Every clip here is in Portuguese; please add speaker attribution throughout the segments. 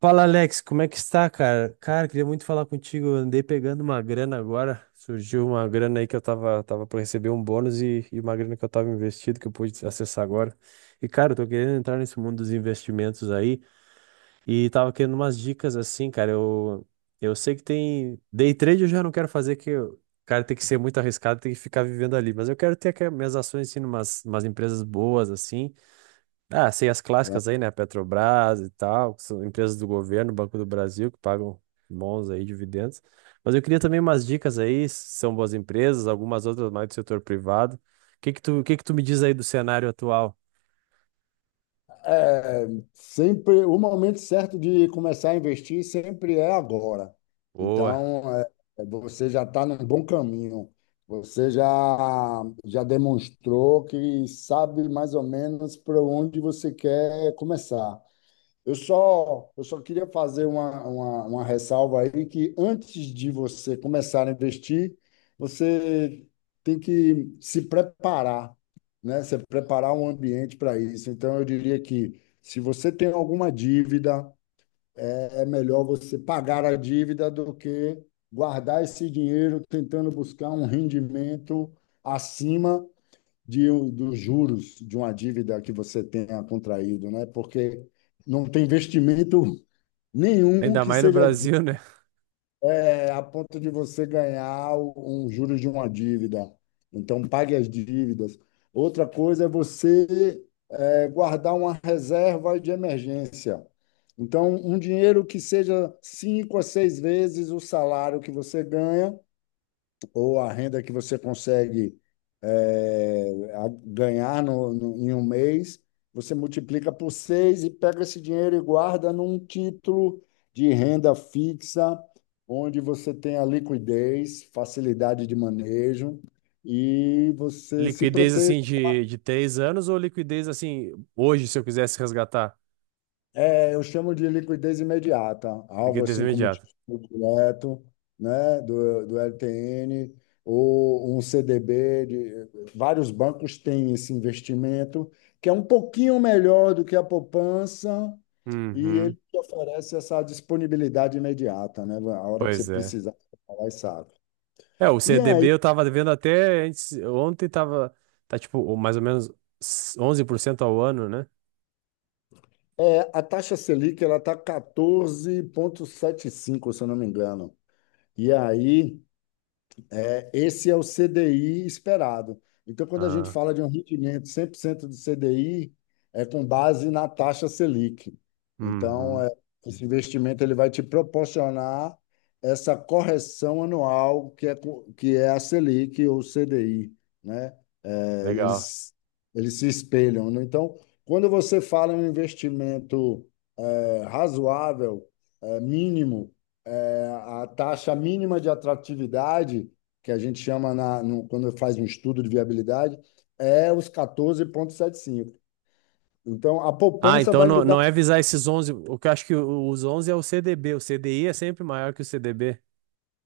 Speaker 1: Fala Alex, como é que está, cara? Cara, queria muito falar contigo. Eu andei pegando uma grana agora. Surgiu uma grana aí que eu tava para receber um bônus e uma grana que eu tava investido que eu pude acessar agora. E, cara, eu tô querendo entrar nesse mundo dos investimentos aí e tava querendo umas dicas assim, cara. Eu sei que tem. Day trade eu já não quero fazer, cara, tem que ser muito arriscado, tem que ficar vivendo ali. Mas eu quero ter aquelas minhas ações assim, em umas empresas boas assim. Ah, sei as clássicas aí, né? Petrobras e tal, que são empresas do governo, Banco do Brasil, que pagam bons aí dividendos. Mas eu queria também umas dicas aí, se são boas empresas, algumas outras mais do setor privado. O que que tu me diz aí do cenário atual?
Speaker 2: É, sempre o momento certo de começar a investir sempre é agora.
Speaker 1: Boa.
Speaker 2: Então, você já está num bom caminho. Você já demonstrou que sabe mais ou menos para onde você quer começar. Eu só queria fazer uma ressalva aí que antes de você começar a investir, você tem que se preparar, né? Se preparar um ambiente para isso. Então, eu diria que se você tem alguma dívida, é melhor você pagar a dívida do que guardar esse dinheiro tentando buscar um rendimento acima dos juros de uma dívida que você tenha contraído, né? Porque não tem investimento nenhum
Speaker 1: Ainda
Speaker 2: que
Speaker 1: mais no
Speaker 2: seja
Speaker 1: Brasil, né?
Speaker 2: a ponto de você ganhar um juros de uma dívida. Então, pague as dívidas. Outra coisa é você guardar uma reserva de emergência. Então, um dinheiro que seja 5 a 6 vezes o salário que você ganha ou a renda que você consegue ganhar em 1 mês, você multiplica por 6 e pega esse dinheiro e guarda num título de renda fixa, onde você tem a liquidez, facilidade de manejo e você se
Speaker 1: Liquidez
Speaker 2: protege.
Speaker 1: assim de 3 anos ou liquidez assim hoje, se eu quisesse resgatar?
Speaker 2: Eu chamo de liquidez imediata, algo
Speaker 1: Liquidez
Speaker 2: assim como
Speaker 1: imediata.
Speaker 2: título direto, né, do LTN, ou um CDB. De, vários bancos têm esse investimento, que é um pouquinho melhor do que a poupança, e ele
Speaker 1: Uhum.
Speaker 2: te oferece essa disponibilidade imediata, né? A hora que você
Speaker 1: Pois é.
Speaker 2: precisar, você vai lá e sabe.
Speaker 1: É, o
Speaker 2: E
Speaker 1: CDB
Speaker 2: aí,
Speaker 1: eu tava devendo até ontem tá tipo mais ou menos 11% ao ano, né?
Speaker 2: a taxa Selic, ela está 14,75 se eu não me engano. E aí. Esse é o CDI esperado. Então, quando a gente
Speaker 1: Ah,
Speaker 2: fala de um rendimento 100% de CDI, é com base na taxa Selic. Então,
Speaker 1: uhum,
Speaker 2: é, esse investimento ele vai te proporcionar essa correção anual que é, que é a Selic ou CDI, né? É,
Speaker 1: legal.
Speaker 2: eles, eles se espelham. Né? Então, quando você fala em um investimento razoável, mínimo, a taxa mínima de atratividade que a gente chama, na, no, quando faz um estudo de viabilidade, é os 14,75. Então, a
Speaker 1: Ah,
Speaker 2: poupança
Speaker 1: então
Speaker 2: vai lhe
Speaker 1: não,
Speaker 2: dar.
Speaker 1: não é visar esses onze, o que eu acho que os 11 é o CDB, o CDI é sempre maior que o CDB.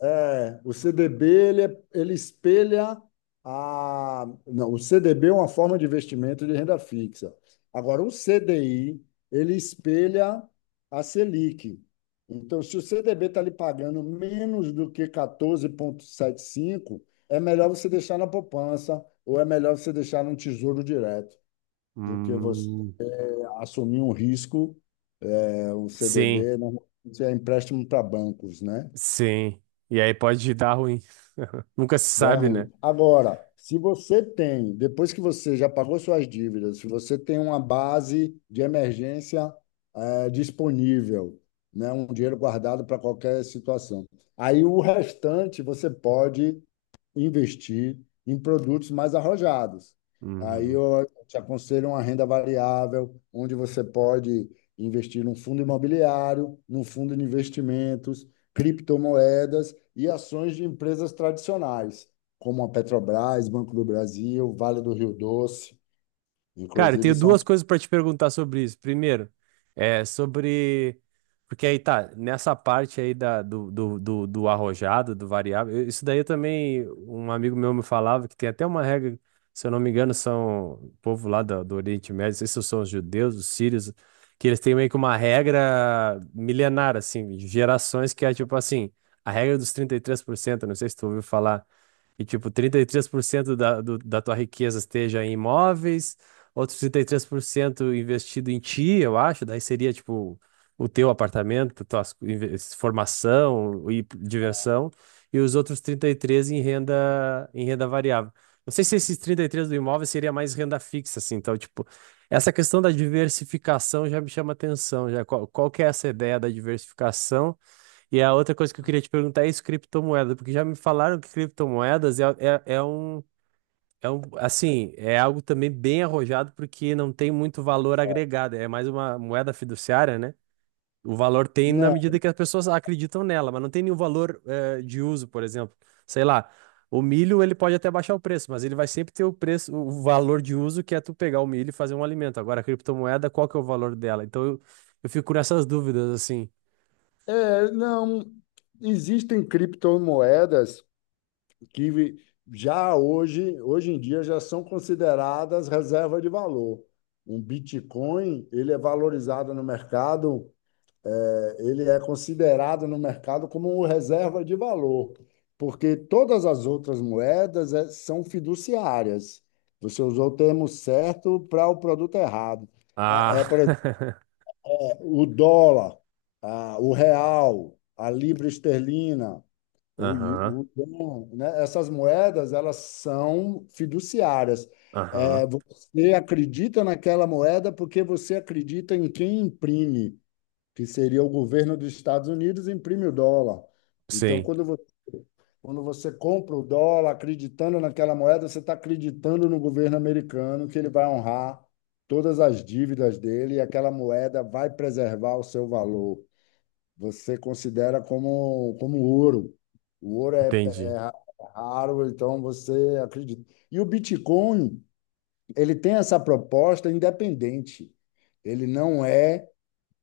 Speaker 2: O CDB, ele espelha a. Não, o CDB é uma forma de investimento de renda fixa. Agora, o CDI, ele espelha a Selic. Então, se o CDB está lhe pagando menos do que 14,75, é melhor você deixar na poupança ou é melhor você deixar num tesouro direto do que você
Speaker 1: Hum,
Speaker 2: assumir um risco, o
Speaker 1: sim,
Speaker 2: CDB normalmente é empréstimo para bancos, né?
Speaker 1: sim. E aí pode dar ruim. Nunca se
Speaker 2: Dá
Speaker 1: sabe, né?
Speaker 2: ruim. Agora, se você tem, depois que você já pagou suas dívidas, se você tem uma base de emergência disponível, né, um dinheiro guardado para qualquer situação, aí o restante você pode investir em produtos mais arrojados. Aí
Speaker 1: Uhum.
Speaker 2: eu te aconselho uma renda variável, onde você pode investir num fundo imobiliário, num fundo de investimentos, criptomoedas e ações de empresas tradicionais, como a Petrobras, Banco do Brasil, Vale do Rio Doce.
Speaker 1: Cara, eu tenho
Speaker 2: Inclusive, são.
Speaker 1: duas coisas pra te perguntar sobre isso. Primeiro, é sobre. Porque aí tá, nessa parte aí da, do, do, do, do arrojado, do variável, isso daí eu também, um amigo meu me falava que tem até uma regra, se eu não me engano, são o povo lá do Oriente Médio, não sei se são os judeus, os sírios, que eles têm meio que uma regra milenar, assim, de gerações, que é tipo assim, a regra dos 33%. Não sei se tu ouviu falar. E, tipo, 33% da tua riqueza esteja em imóveis, outros 33% investido em ti, eu acho, daí seria tipo o teu apartamento, tua formação e diversão, e os outros 33 em renda variável. Não sei se esses 33 do imóvel seria mais renda fixa, assim, então, tipo, essa questão da diversificação já me chama atenção. Já qual que é essa ideia da diversificação? E a outra coisa que eu queria te perguntar é isso, criptomoeda, porque já me falaram que criptomoedas assim, é algo também bem arrojado, porque não tem muito valor agregado. É mais uma moeda fiduciária, né? O valor tem na
Speaker 2: Não,
Speaker 1: medida que as pessoas acreditam nela, mas não tem nenhum valor, de uso, por exemplo. Sei lá, o milho ele pode até baixar o preço, mas ele vai sempre ter o preço, o valor de uso, que é tu pegar o milho e fazer um alimento. Agora, a criptomoeda, qual que é o valor dela? Então eu fico nessas dúvidas, assim.
Speaker 2: não. Existem criptomoedas que já hoje, hoje em dia já são consideradas reserva de valor. Um Bitcoin, ele é valorizado no mercado, ele é considerado no mercado como reserva de valor, porque todas as outras moedas são fiduciárias. Você usou o termo certo para o produto errado.
Speaker 1: Ah,
Speaker 2: Por exemplo, o dólar, ah, o real, a libra esterlina,
Speaker 1: aham,
Speaker 2: o, dom, né? Essas moedas, elas são fiduciárias.
Speaker 1: aham.
Speaker 2: Você acredita naquela moeda porque você acredita em quem imprime, que seria o governo dos Estados Unidos, imprime o dólar. Então,
Speaker 1: Sim,
Speaker 2: quando você compra o dólar acreditando naquela moeda, você está acreditando no governo americano que ele vai honrar todas as dívidas dele e aquela moeda vai preservar o seu valor, você considera como, como ouro. O ouro é,
Speaker 1: entendi.
Speaker 2: é raro, então você acredita. E o Bitcoin, ele tem essa proposta independente. Ele não é,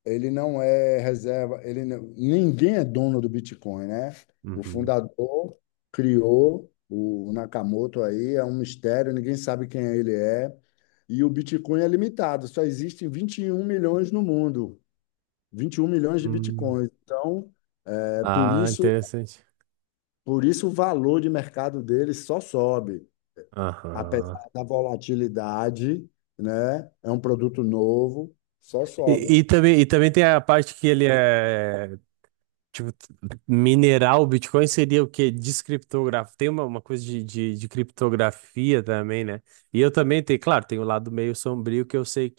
Speaker 2: ele não é reserva, ele não- ninguém é dono do Bitcoin, né? O
Speaker 1: Uhum.
Speaker 2: fundador criou o Nakamoto aí, é um mistério, ninguém sabe quem ele é. E o Bitcoin é limitado, só existem 21 milhões no mundo, 21 milhões de
Speaker 1: Hum.
Speaker 2: Bitcoins. Então, é, por
Speaker 1: Ah,
Speaker 2: isso
Speaker 1: interessante.
Speaker 2: por isso o valor de mercado dele só sobe,
Speaker 1: Aham.
Speaker 2: apesar da volatilidade, né? É um produto novo, só sobe.
Speaker 1: E também tem a parte que ele é, tipo, mineral. O Bitcoin seria o quê? Descriptografia. Tem uma coisa de criptografia também, né? E eu também tenho, claro, tem o lado meio sombrio, que eu sei.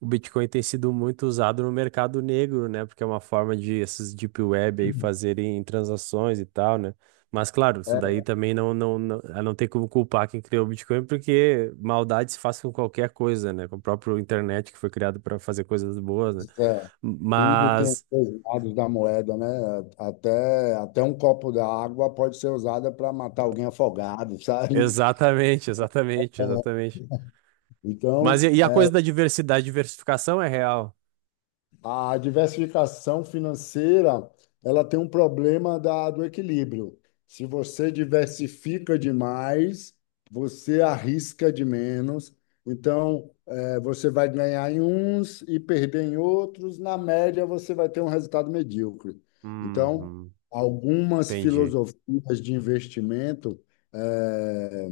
Speaker 1: O Bitcoin tem sido muito usado no mercado negro, né? Porque é uma forma de esses deep web aí fazerem transações e tal, né? Mas claro, isso
Speaker 2: É,
Speaker 1: daí também não tem como culpar quem criou o Bitcoin, porque maldade se faz com qualquer coisa, né? Com o próprio internet, que foi criado para fazer coisas boas, né?
Speaker 2: é, tudo tem
Speaker 1: Mas
Speaker 2: os lados da moeda, né? Até um copo d'água pode ser usada para matar alguém afogado, sabe?
Speaker 1: exatamente, exatamente,
Speaker 2: É,
Speaker 1: exatamente. Mas
Speaker 2: Então,
Speaker 1: e a coisa da diversidade, diversificação é real.
Speaker 2: a diversificação financeira, ela tem um problema do equilíbrio. Se você diversifica demais, você arrisca de menos. Então, você vai ganhar em uns e perder em outros. Na média, você vai ter um resultado medíocre. Então,
Speaker 1: Uhum,
Speaker 2: algumas
Speaker 1: entendi.
Speaker 2: filosofias de investimento eh,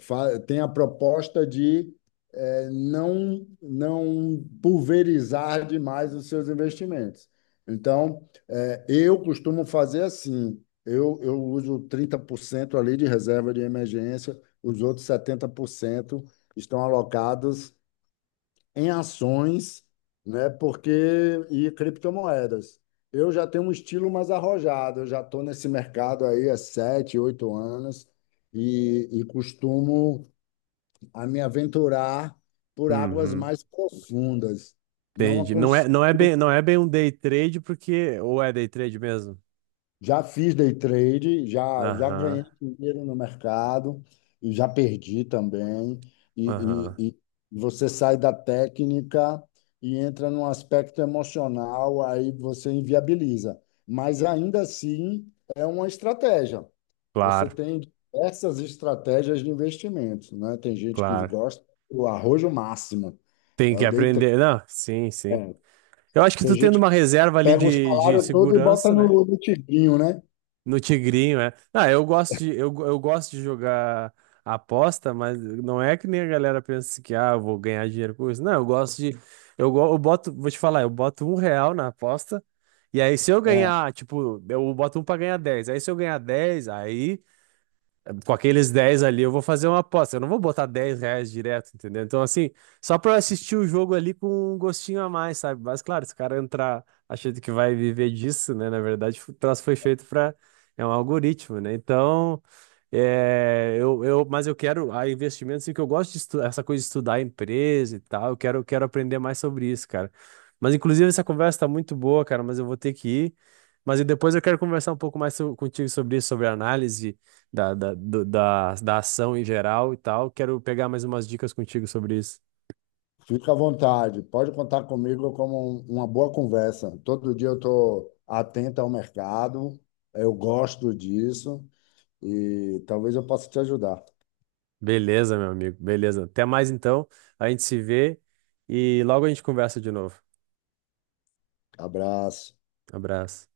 Speaker 2: têm a proposta de não pulverizar demais os seus investimentos. Então, eu costumo fazer assim, eu uso 30% ali de reserva de emergência, os outros 70% estão alocados em ações, né, porque e criptomoedas. Eu já tenho um estilo mais arrojado, eu já estou nesse mercado aí há 7, 8 anos e costumo a me aventurar por águas
Speaker 1: Uhum.
Speaker 2: mais profundas. Não
Speaker 1: Entendi. Não é,
Speaker 2: aconse-
Speaker 1: não é bem, não é bem um day trade, porque ou é day trade mesmo?
Speaker 2: Já fiz day trade, já
Speaker 1: Aham.
Speaker 2: ganhei dinheiro no mercado e já perdi também. E,
Speaker 1: Aham.
Speaker 2: e, e você sai da técnica e entra num aspecto emocional, aí você inviabiliza. Mas ainda assim é uma estratégia. Você
Speaker 1: Claro,
Speaker 2: tem diversas estratégias de investimentos, né? Tem gente que
Speaker 1: claro.
Speaker 2: gosta do arrojo máximo,
Speaker 1: Tem
Speaker 2: é
Speaker 1: que
Speaker 2: o day trade.
Speaker 1: aprender. Não, sim, sim.
Speaker 2: é,
Speaker 1: Eu acho que
Speaker 2: Tem
Speaker 1: tu tendo
Speaker 2: gente que
Speaker 1: uma reserva ali
Speaker 2: pega o
Speaker 1: de
Speaker 2: salário todo e bota
Speaker 1: segurança,
Speaker 2: no,
Speaker 1: né?
Speaker 2: no tigrinho, né?
Speaker 1: No tigrinho, é. Ah, eu gosto de jogar aposta, mas não é que nem a galera pensa, que ah, eu vou ganhar dinheiro com isso. Não, eu gosto de eu, go- eu boto, vou te falar, eu boto um real na aposta. E aí, se eu
Speaker 2: É,
Speaker 1: ganhar, tipo, eu boto um pra ganhar dez. Aí, se eu ganhar dez, aí, com aqueles 10 ali, eu vou fazer uma aposta. Eu não vou botar 10 reais direto, entendeu? Então, assim, só pra eu assistir o jogo ali com um gostinho a mais, sabe? Mas, claro, se o cara entrar achando que vai viver disso, né? Na verdade, o troço foi feito pra. É um algoritmo, né? Então, é, mas eu quero a investimento, assim, que eu gosto de estudar, essa coisa de estudar a empresa e tal. Eu quero aprender mais sobre isso, cara. Mas, inclusive, essa conversa tá muito boa, cara, mas eu vou ter que ir. Mas e depois eu quero conversar um pouco mais contigo sobre isso, sobre análise da ação em geral e tal. Quero pegar mais umas dicas contigo sobre isso.
Speaker 2: fica à vontade. Pode contar comigo como uma boa conversa. Todo dia eu estou atento ao mercado, eu gosto disso e talvez eu possa te ajudar.
Speaker 1: Beleza, meu amigo, beleza. Até mais, então. A gente se vê e logo a gente conversa de novo.
Speaker 2: Abraço.
Speaker 1: Abraço.